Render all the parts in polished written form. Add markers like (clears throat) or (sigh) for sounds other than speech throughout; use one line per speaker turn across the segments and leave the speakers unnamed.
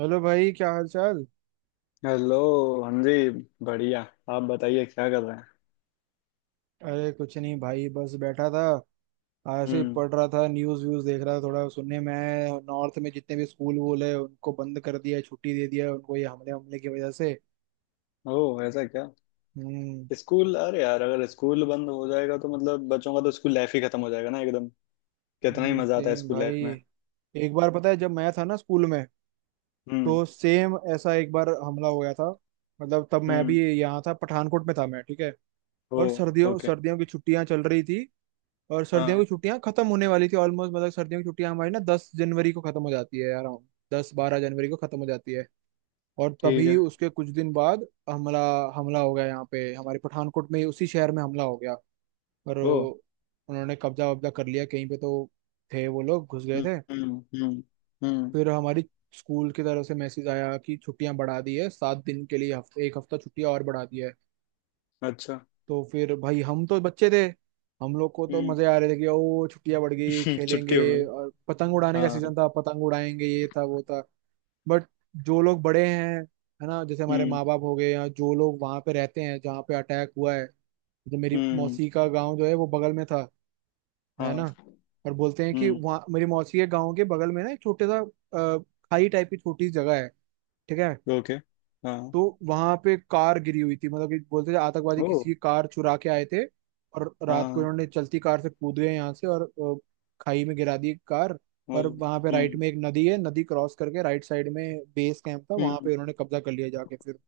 Hello भाई, क्या हाल चाल।
हेलो। हाँ जी। बढ़िया। आप बताइए क्या कर रहे हैं।
अरे कुछ नहीं भाई, बस बैठा था। ऐसे ही
हम्म।
पढ़ रहा था, न्यूज़ व्यूज़ देख रहा था। थोड़ा सुनने में आया है, नॉर्थ में जितने भी स्कूल वूल है उनको बंद कर दिया है, छुट्टी दे दिया है उनको, ये हमले हमले की वजह से।
ओह ऐसा क्या।
हम्म।
स्कूल, अरे यार अगर स्कूल बंद हो जाएगा तो मतलब बच्चों का तो स्कूल लाइफ ही खत्म हो जाएगा ना एकदम। कितना ही
हम्म।
मजा आता है
सेम
स्कूल
भाई।
लाइफ में।
एक बार पता है, जब मैं था ना स्कूल में,
हम्म
तो सेम ऐसा एक बार हमला हो गया था। मतलब तब मैं भी
हम्म।
यहाँ था, पठानकोट में था मैं, ठीक है। और
ओह
सर्दियों
ओके।
सर्दियों की छुट्टियां चल रही थी। और सर्दियों
हाँ।
की छुट्टियां खत्म होने वाली थी ऑलमोस्ट। मतलब सर्दियों की छुट्टियां हमारी ना 10 जनवरी को खत्म हो जाती है अराउंड। 10-12 जनवरी को खत्म हो जाती है। और
ठीक
तभी
है।
उसके कुछ दिन बाद हमला हमला हो गया यहाँ पे हमारे पठानकोट में, उसी शहर में हमला हो गया। और
ओह।
उन्होंने कब्जा वब्जा कर लिया कहीं पे। तो थे वो लोग, घुस गए
हम्म
थे।
हम्म हम्म हम्म,
फिर हमारी स्कूल की तरफ से मैसेज आया कि छुट्टियां बढ़ा दी है 7 दिन के लिए, हफ्ते, एक हफ्ता छुट्टियां और बढ़ा दी है।
अच्छा।
तो फिर भाई, हम तो बच्चे थे। हम लोग को तो
हम्म।
मजे आ रहे थे कि ओ, छुट्टियां बढ़ गई,
(laughs) छुट्टी
खेलेंगे।
हो गई।
और पतंग उड़ाने का
हाँ।
सीजन था, पतंग उड़ाएंगे, ये था वो था। बट जो लोग बड़े हैं, है ना, जैसे हमारे
हम्म
माँ बाप हो गए, या जो लोग वहां पे रहते हैं जहाँ पे अटैक हुआ है। जो मेरी
हम्म।
मौसी का गाँव जो है, वो बगल में था, है
हाँ।
ना। और बोलते हैं कि
हम्म।
वहाँ मेरी मौसी के गाँव के बगल में ना एक छोटे सा, अ, खाई टाइप की छोटी सी जगह है, ठीक है।
ओके। हाँ।
तो वहां पे कार गिरी हुई थी, मतलब कि बोलते थे आतंकवादी
ओह।
किसी की कार चुरा के आए थे। और रात को
हाँ।
इन्होंने चलती कार से कूद गए यहाँ से, और अ, खाई में गिरा दी कार।
ओह।
और वहां पे राइट
हम्म
में एक नदी है, नदी क्रॉस करके राइट साइड में बेस कैंप था, वहां पे
हम्म।
उन्होंने कब्जा कर लिया जाके। फिर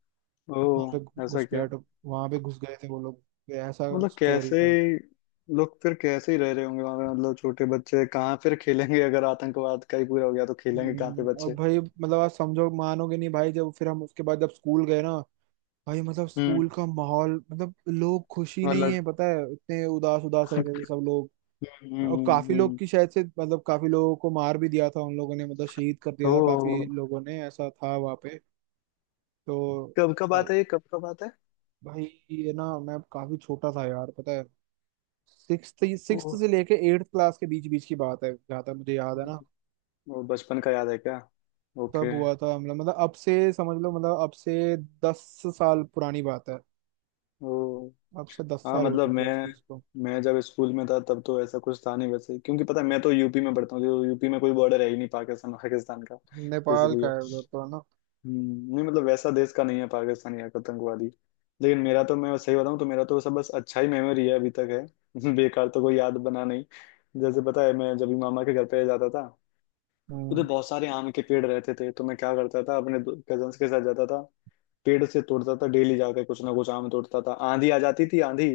वहां
ओह
पे
ऐसा क्या।
घुसपैठ, वहां पे घुस गए थे वो लोग। ये ऐसा
मतलब
स्टोरी
कैसे।
था।
लोग फिर कैसे ही रह रहे होंगे वहां पे, मतलब छोटे बच्चे कहाँ फिर खेलेंगे अगर आतंकवाद का ही पूरा हो गया तो खेलेंगे कहाँ पे
और
बच्चे।
भाई, मतलब आप समझो, मानोगे नहीं भाई। जब फिर हम, उसके बाद जब स्कूल गए ना, भाई मतलब
हम्म।
स्कूल का माहौल, मतलब लोग खुशी नहीं
मतलब।
है पता है, इतने उदास उदास रहते थे
हम्म
सब लोग। और काफी लोग
हम्म।
की शायद से, मतलब काफी लोगों को मार भी दिया था उन लोगों ने, मतलब शहीद कर दिया
ओ,
था काफी लोगों ने, ऐसा था वहां पे। तो
कब का
भाई,
बात है ये, कब का बात है।
भाई, ये ना मैं काफी छोटा था यार पता है। सिक्स
ओ,
सिक्स से लेके एट्थ क्लास के बीच बीच की बात है, जहाँ तक मुझे याद है ना।
वो बचपन का याद है क्या।
तब
ओके।
हुआ था हमला, मतलब अब से समझ लो, मतलब अब से 10 साल पुरानी बात है।
ओ।
अब से दस
हाँ
साल हो
मतलब
चुके हैं उस
मैं
चीज को।
मैं जब स्कूल में था तब तो ऐसा कुछ था नहीं वैसे, क्योंकि पता है मैं तो यूपी में पढ़ता हूँ, जो यूपी में कोई बॉर्डर है ही नहीं पाकिस्तान पाकिस्तान का
नेपाल का
इसलिए।
है उधर तो, है ना।
नहीं मतलब वैसा देश का नहीं है पाकिस्तान या आतंकवादी। लेकिन मेरा तो, मैं सही बताऊं तो मेरा तो सब बस अच्छा ही मेमोरी है अभी तक है (laughs) बेकार तो कोई याद बना नहीं। जैसे पता है मैं जब भी मामा के घर पे जाता था, उधर
हम्म।
बहुत सारे आम के पेड़ रहते थे, तो मैं क्या करता था अपने कजन्स के साथ जाता था, पेड़ से तोड़ता था, डेली जाकर कुछ ना कुछ आम तोड़ता था। आंधी आ जाती थी, आंधी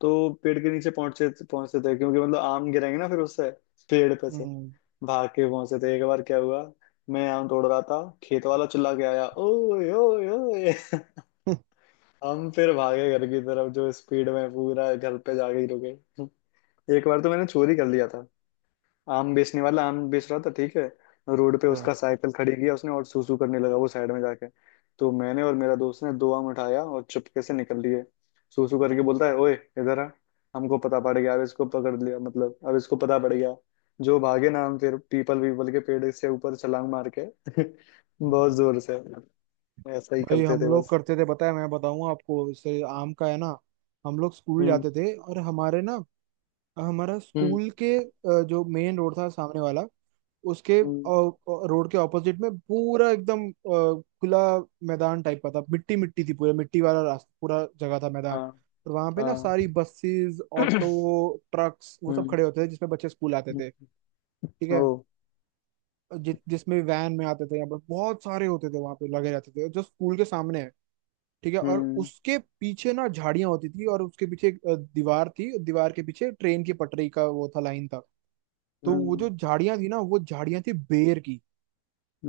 तो पेड़ के नीचे पहुंचते पहुंचते थे क्योंकि मतलब आम गिरेंगे ना फिर उससे, पेड़ पे से
हम्म।
भाग के पहुंचे थे। एक बार क्या हुआ, मैं आम तोड़ रहा था, खेत वाला चिल्ला के आया, ओए ओए ओए (laughs)
(laughs)
हम फिर भागे घर की तरफ, जो स्पीड में पूरा घर पे जाके ही रुके। एक बार तो मैंने चोरी कर लिया था, आम बेचने वाला आम बेच रहा था ठीक है, रोड पे उसका साइकिल खड़ी किया उसने और सूसू करने लगा वो साइड में जाके, तो मैंने और मेरा दोस्त ने दो आम उठाया और चुपके से निकल लिए। सूसू करके बोलता है, ओए, इधर आ। हमको पता पड़ गया, अब इसको पकड़ लिया, मतलब अब इसको पता पड़ गया। जो भागे ना हम, फिर पीपल पीपल के पेड़ से ऊपर छलांग मार के (laughs) बहुत
अच्छा।
जोर से। ऐसा ही
भाई
करते
हम
थे
लोग
बस।
करते थे, पता है, मैं बताऊं आपको, इससे आम का है ना। हम लोग स्कूल
हम्म
जाते थे, और हमारे ना, हमारा
हम्म
स्कूल के जो मेन रोड था सामने वाला, उसके
हम्म।
रोड के ऑपोजिट में पूरा एकदम खुला मैदान टाइप का था। मिट्टी मिट्टी थी पूरा, मिट्टी वाला रास्ता, पूरा जगह था मैदान।
हाँ
और वहां पे ना
हाँ।
सारी बसेस, ऑटो,
(clears throat)
ट्रक्स वो सब
हम्म
खड़े होते थे जिसमें बच्चे स्कूल आते
हम्म,
थे, ठीक
ओ।
है। जिसमें वैन में आते थे यहाँ पर बहुत सारे होते थे, वहां पे लगे रहते थे जो स्कूल के सामने है, ठीक है। और
हम्म
उसके पीछे ना झाड़ियां होती थी, और उसके पीछे एक दीवार थी, दीवार के पीछे ट्रेन की पटरी का वो था, लाइन था। तो वो जो
हम्म।
झाड़ियां थी ना, वो झाड़ियां थी बेर की।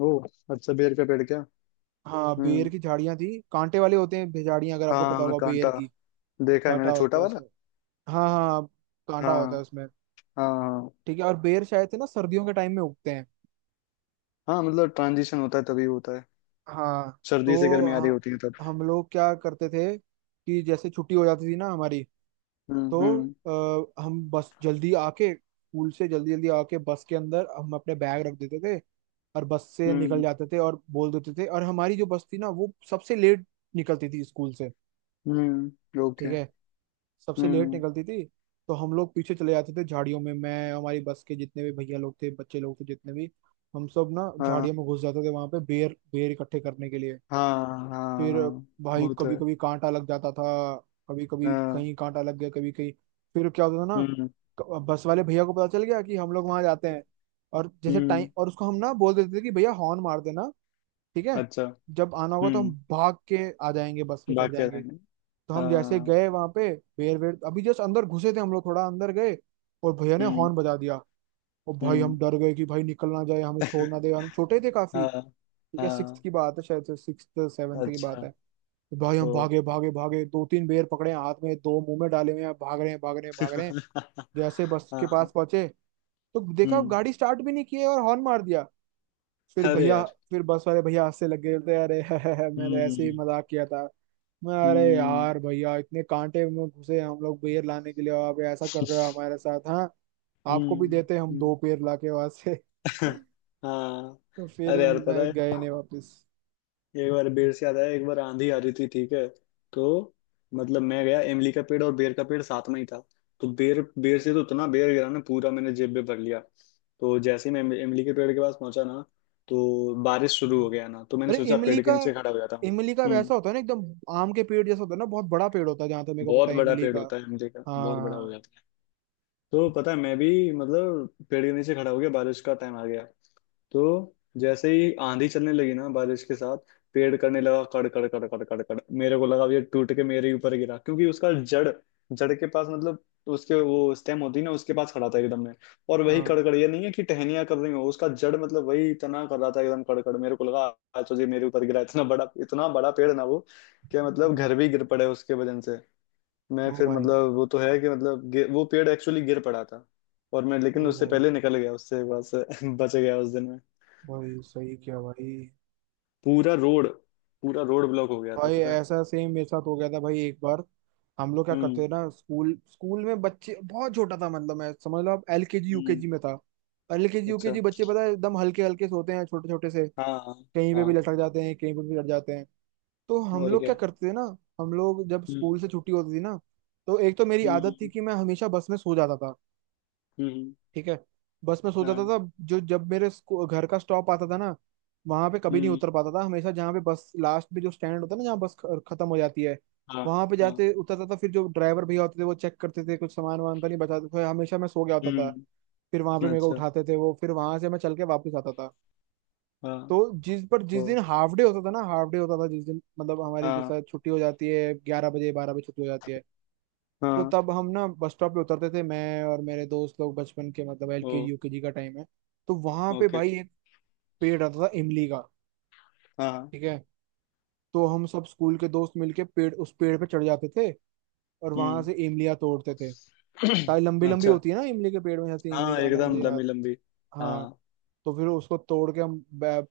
ओ, अच्छा बेर का पेड़ क्या।
हाँ, बेर
हम्म।
की झाड़ियां थी, कांटे वाले होते हैं झाड़ियां, अगर आपको पता
हाँ
होगा बेर
कांटा,
की।
देखा है
कांटा
मैंने छोटा
होता है
वाला।
उसमें। हाँ हाँ हाँ, कांटा होता है
हाँ
उसमें,
हाँ हाँ।
ठीक है। और बेर शायद से ना सर्दियों के टाइम में उगते हैं।
हाँ मतलब ट्रांजिशन होता है तभी होता है,
हाँ,
सर्दी से गर्मी आ रही
तो
होती है तब।
हम लोग क्या करते थे कि जैसे छुट्टी हो जाती थी ना हमारी। तो
हम्म।
हम बस जल्दी आके स्कूल से, जल्दी जल्दी आके बस के अंदर हम अपने बैग रख देते थे। और बस से निकल
हम्म
जाते थे और बोल देते थे। और हमारी जो बस थी ना, वो सबसे लेट निकलती थी स्कूल से,
ओके।
ठीक है। सबसे लेट
हम्म।
निकलती थी। तो हम लोग पीछे चले जाते थे झाड़ियों में, मैं, हमारी बस के जितने भी भैया लोग थे, बच्चे लोग थे जितने भी, हम सब ना
हाँ।
झाड़ियों में घुस जाते थे वहां पे, बेर बेर इकट्ठे करने के लिए।
हाँ हाँ
फिर
हाँ,
भाई,
वो तो
कभी
है।
कभी कांटा लग जाता था। कभी कभी
हाँ।
कहीं कांटा लग गया, कभी कहीं। फिर क्या होता था ना,
हम्म
बस वाले भैया को पता चल गया कि हम लोग वहां जाते हैं। और जैसे टाइम,
हम्म,
और उसको हम ना बोल देते थे कि भैया हॉर्न मार देना, ठीक है।
अच्छा।
जब आना होगा तो हम
हम्म।
भाग के आ जाएंगे, बस में चढ़
बाकी
जाएंगे।
रहेंगे।
तो हम जैसे
हाँ।
गए वहां पे, बेर वेर, अभी जस्ट अंदर घुसे थे हम लोग, थोड़ा अंदर गए, और भैया ने
हम्म
हॉर्न बजा दिया। और भाई
हम्म
हम डर गए कि भाई निकल ना जाए, हमें छोड़ ना
(laughs)
दे, हम छोटे थे काफी,
हाँ।
ठीक है। सिक्स
हाँ।
की बात है शायद से, 6 7वीं की
अच्छा।
बात है। तो भाई,
ओ
हम भागे भागे भागे, दो तीन बेर पकड़े हैं हाथ में, दो मुंह में डाले हुए हैं, भाग रहे हैं भाग रहे हैं भाग
(laughs)
रहे हैं। जैसे बस के
हाँ।
पास पहुंचे, तो देखा
हम्म।
गाड़ी स्टार्ट भी नहीं की है और हॉर्न मार दिया। फिर
अरे
भैया,
यार।
फिर बस वाले भैया हंसने लग गए, बोलते अरे, (laughs) मैं तो ऐसे ही
हम्म
मजाक किया था। मैं, अरे
हम्म
यार भैया, इतने कांटे में घुसे हम लोग बेर लाने के लिए और आप ऐसा कर रहे हो हमारे साथ, हाँ। आपको भी
हम्म
देते हम
हम्म।
दो पेड़ लाके वहां से। (laughs)
(laughs) हाँ।
तो
अरे
फिर
यार
मैं
पता है,
गए नहीं वापस।
एक बार बेर से याद आया, एक बार आंधी आ रही थी ठीक है, तो मतलब मैं गया, इमली का पेड़ और बेर का पेड़ साथ में ही था। तो बेर बेर से तो उतना बेर गिरा ना, पूरा मैंने जेब में भर लिया। तो जैसे ही मैं इमली के पेड़ के पास पहुंचा ना, तो बारिश शुरू
हम्म।
हो गया ना, तो मैंने
अरे
सोचा
इमली
पेड़ के
का,
नीचे खड़ा हो जाता हूँ।
इमली का
हम्म।
वैसा होता है ना एकदम आम के पेड़ जैसा, होता है ना, बहुत बड़ा पेड़ होता है, जहां तक मेरे को पता
बहुत
है,
बड़ा
इमली
पेड़
का।
होता है इमली का, बहुत बड़ा हो
हाँ
जाता है। तो पता है मैं भी, मतलब पेड़ के नीचे खड़ा हो गया, बारिश का टाइम आ गया। तो जैसे ही आंधी चलने लगी ना बारिश के साथ, पेड़ करने लगा कड़ कड़ कड़ कड़ कड़ कड़। मेरे को लगा अब ये टूट के मेरे ऊपर गिरा, क्योंकि उसका जड़, जड़ के पास मतलब, उसके वो स्टेम होती है ना उसके पास खड़ा था एकदम में। और वही
हाँ,
कड़कड़, ये नहीं है कि टहनियां कर रही हो, उसका जड़ मतलब वही तना कर रहा था एकदम कड़कड़। मेरे को लगा आज तो ये मेरे ऊपर गिरा, इतना बड़ा पेड़ ना वो, कि मतलब
हम्म,
घर भी गिर पड़े उसके वजन से। मैं
ओ
फिर
भाई,
मतलब, वो तो है कि मतलब वो पेड़ एक्चुअली गिर पड़ा था, और मैं लेकिन
ओ
उससे
भाई,
पहले निकल गया उससे, बस (laughs) बच गया उस दिन में।
भाई सही क्या भाई।
पूरा रोड, पूरा रोड ब्लॉक हो गया था
भाई
पता है।
ऐसा सेम मेरे साथ हो गया था भाई, एक बार। हम लोग क्या करते थे
हम्म
ना स्कूल, स्कूल में बच्चे, बहुत छोटा था, मतलब मैं, समझ लो आप, एलकेजी
हम्म।
यूकेजी में था। एलकेजी
अच्छा।
यूकेजी बच्चे पता है एकदम हल्के हल्के से होते हैं, छोटे छोटे से।
हाँ हाँ
कहीं पे भी
हाँ,
लटक जाते हैं, कहीं पे भी लट जाते हैं। तो हम
और
लोग क्या
क्या।
करते थे ना, हम लोग जब
हम्म
स्कूल से छुट्टी होती थी ना, तो एक तो मेरी आदत थी
हम्म
कि मैं हमेशा बस में सो जाता था,
हम्म।
ठीक है। बस में सो जाता
हाँ।
था। जो, जब मेरे घर का स्टॉप आता था ना, वहां पे कभी नहीं
हम्म।
उतर पाता था, हमेशा जहाँ पे बस लास्ट में जो स्टैंड होता है ना, जहाँ बस खत्म हो जाती है,
हाँ
वहां पे
हाँ।
जाते उतरता था। फिर जो ड्राइवर भैया होते थे वो चेक करते थे कुछ सामान वामान तो नहीं बचाते थे, हमेशा मैं सो गया होता था।
हम्म।
फिर वहां पे मेरे को
अच्छा।
उठाते थे वो, फिर वहां से मैं चल के वापस आता था।
हाँ।
तो जिस पर जिस
ओ।
दिन हाफ डे होता था ना, हाफ डे होता था जिस दिन, मतलब हमारी
हाँ
जैसा छुट्टी हो जाती है 11 बजे, 12 बजे छुट्टी हो जाती है। तो
हाँ।
तब हम ना बस स्टॉप पे उतरते थे, मैं और मेरे दोस्त लोग, बचपन के, मतलब L
O.
K G U K G का टाइम है। तो वहां पे
ओके।
भाई एक पेड़ रहता था इमली का,
हाँ।
ठीक है। तो हम सब स्कूल के दोस्त मिलके पेड़, उस पेड़ पे चढ़ जाते थे, और वहां
हम्म।
से इमलियाँ तोड़ते थे।
(clears throat)
ताकि लंबी लंबी
अच्छा।
होती है ना इमली के पेड़ में, जैसे इमली
हाँ
ज्यादा मुझे
एकदम
याद
लंबी लंबी।
है। हाँ।
हाँ।
तो फिर उसको तोड़ के हम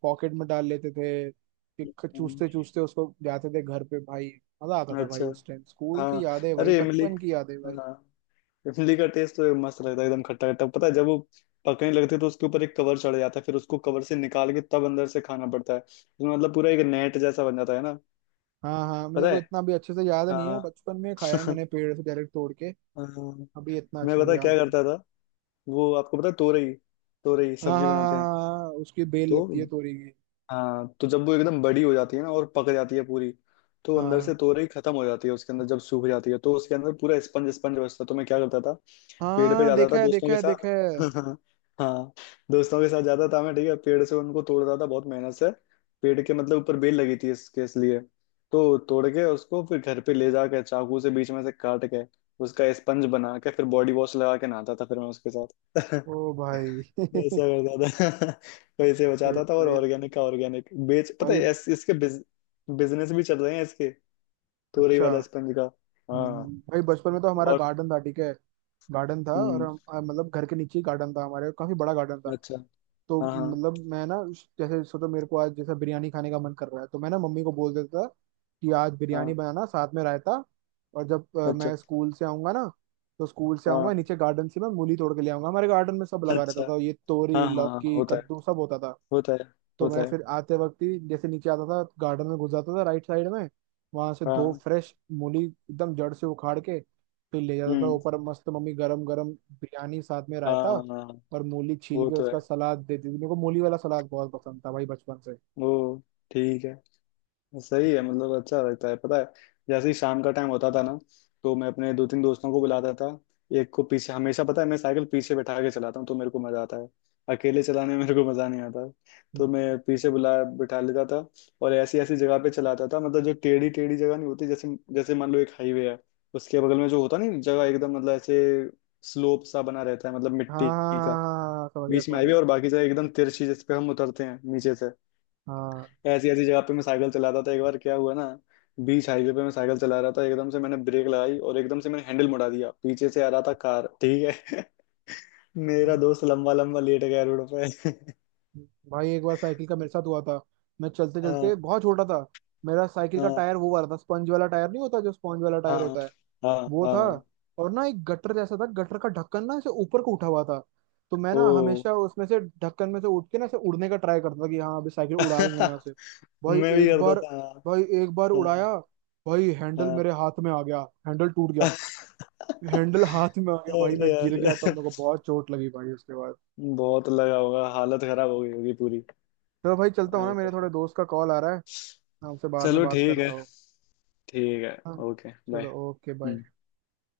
पॉकेट में डाल लेते थे। फिर
हम्म,
चूसते चूसते उसको जाते थे घर पे भाई। मजा आता था
अच्छा।
भाई, उस टाइम, स्कूल की
हाँ।
यादें है भाई,
अरे इमली।
बचपन की यादें है भाई।
हाँ, इमली का टेस्ट तो मस्त लगता है एकदम खट्टा खट्टा। पता है जब वो पकने लगते हैं, तो उसके ऊपर एक कवर चढ़ जाता है, फिर उसको कवर से निकाल के तब अंदर से खाना पड़ता है, तो मतलब पूरा एक नेट जैसा बन जाता है ना।
हाँ हाँ, मेरे
पता
को
है।
इतना भी अच्छे से याद नहीं है,
हाँ
बचपन में खाया है मैंने
(laughs)
पेड़ से डायरेक्ट तोड़ के।
हाँ,
अभी इतना
मैं
अच्छे
पता
से
है क्या
याद नहीं।
करता था। वो आपको पता है तोरई, तोरई
हाँ हाँ
सब्जी बनाते
हाँ,
हैं।
हाँ हाँ, उसकी बेल
तो
लगती है तोरी की।
हाँ, तो जब वो एकदम बड़ी हो जाती है ना और पक जाती है पूरी, तो अंदर
हाँ
से तोरई खत्म हो जाती है उसके अंदर, जब सूख जाती है तो उसके अंदर पूरा स्पंज स्पंज बचता है। तो मैं क्या करता था, पेड़ पे
हाँ,
जाता था
देखा है
दोस्तों
देखा
के
है
साथ
देखा है।
(laughs) हाँ, दोस्तों के साथ जाता था मैं ठीक है, पेड़ से उनको तोड़ता था बहुत मेहनत से, पेड़ के मतलब ऊपर बेल लगी थी इसके इसलिए। तो तोड़ के उसको फिर घर पे ले जाके चाकू से बीच में से काट के उसका स्पंज बना के फिर बॉडी वॉश लगा के नहाता था फिर मैं उसके साथ
ओ
(laughs)
भाई, (laughs) भाई,
ऐसा करता था (laughs) पैसे बचाता था, और
भाई
ऑर्गेनिक का ऑर्गेनिक, बेच पता
भाई,
है इसके बिजनेस भी चल रहे हैं इसके, तोरई
अच्छा।
वाला स्पंज का। हाँ।
भाई बचपन में तो हमारा
और।
गार्डन था, ठीक है। गार्डन था, और
हम्म,
हम मतलब घर के नीचे ही गार्डन था हमारे, काफी बड़ा गार्डन था।
अच्छा।
तो
हाँ हाँ
मतलब मैं ना, जैसे सोचो मेरे को आज जैसा बिरयानी खाने का मन कर रहा है, तो मैं ना मम्मी को बोल देता था कि आज बिरयानी
हाँ।
बनाना, साथ में रायता। और जब
अच्छा।
मैं स्कूल से आऊंगा ना, तो स्कूल से आऊंगा,
हाँ।
नीचे गार्डन से मैं मूली तोड़ के ले आऊंगा। हमारे गार्डन में सब लगा रहता
अच्छा।
था, ये
हाँ
तोरी
हाँ हाँ,
लौकी
होता है,
कद्दू सब होता था।
होता है।
तो
होता
मैं
है।
फिर आते वक्त ही जैसे नीचे आता था, गार्डन में घुस जाता था राइट साइड में। वहां से दो
हाँ।
फ्रेश मूली एकदम जड़ से उखाड़ के फिर ले जाता था
हम्म।
ऊपर। मस्त मम्मी, गरम गरम बिरयानी साथ में
हाँ
रायता,
हाँ।
और मूली छील
वो
के
तो
उसका
है।
सलाद देती थी मेरे को। मूली वाला सलाद बहुत पसंद था भाई बचपन से।
वो ठीक है, सही है
हम्म,
मतलब, अच्छा लगता है पता है। जैसे ही शाम का टाइम होता था ना, तो मैं अपने दो तीन दोस्तों को बुलाता था, एक को पीछे हमेशा। पता है मैं साइकिल पीछे बैठा के चलाता हूँ तो मेरे को मजा आता है, अकेले चलाने में मेरे को मजा नहीं आता। तो मैं पीछे बुला बैठा लेता था, और ऐसी ऐसी जगह पे चलाता था, मतलब जो टेढ़ी टेढ़ी जगह नहीं होती जैसे जैसे मान लो एक हाईवे है, उसके बगल में जो होता नहीं, जगह एकदम मतलब ऐसे स्लोप सा बना रहता है मतलब
हाँ
मिट्टी
हाँ,
का।
हाँ हाँ, समझ गया
बीच में
समझ
हाईवे
गया।
और बाकी जगह एकदम तिरछी, जिस पे हम उतरते हैं नीचे से।
हाँ,
ऐसी ऐसी जगह पे मैं साइकिल चलाता था। एक बार क्या हुआ ना, बीच हाईवे पे मैं साइकिल चला रहा था, एकदम से मैंने ब्रेक लगाई और एकदम से मैंने हैंडल मुड़ा दिया, पीछे से आ रहा था कार ठीक है (laughs) मेरा
हम्म,
दोस्त लंबा लंबा लेट गया रोड पे (laughs)
भाई एक बार साइकिल का मेरे साथ हुआ था। मैं चलते
हाँ
चलते, बहुत छोटा था। मेरा साइकिल का
हाँ
टायर वो वाला था, स्पंज वाला टायर नहीं होता जो, स्पंज वाला टायर
हाँ
होता है,
हाँ
वो था।
हाँ।
और ना एक गटर जैसा था, गटर का ढक्कन ना ऐसे ऊपर को उठा हुआ था। तो मैं
ओ
ना हमेशा उसमें से, ढक्कन में से उठ के ना ऐसे उड़ने का ट्राई करता था कि हाँ अभी साइकिल उड़ा दूंगा यहाँ से।
(laughs)
भाई
मैं भी
एक
करता
बार,
था।
भाई एक बार
हाँ हाँ
उड़ाया। भाई हैंडल
हाँ
मेरे हाथ में आ गया, हैंडल टूट गया, हैंडल
(laughs)
हाथ में आ गया भाई। मैं
अरे
गिर गया, तब
यार,
मेरे को बहुत चोट लगी भाई उसके बाद।
बहुत लगा होगा, हालत खराब हो गई होगी पूरी।
चलो भाई, चलता हूँ ना, मेरे
अरे
थोड़े
यार।
दोस्त का कॉल आ रहा है। मैं आपसे बाद में
चलो
बात
ठीक है।
करता हूँ।
ठीक है।
हाँ,
ओके
चलो
बाय।
Okay bye.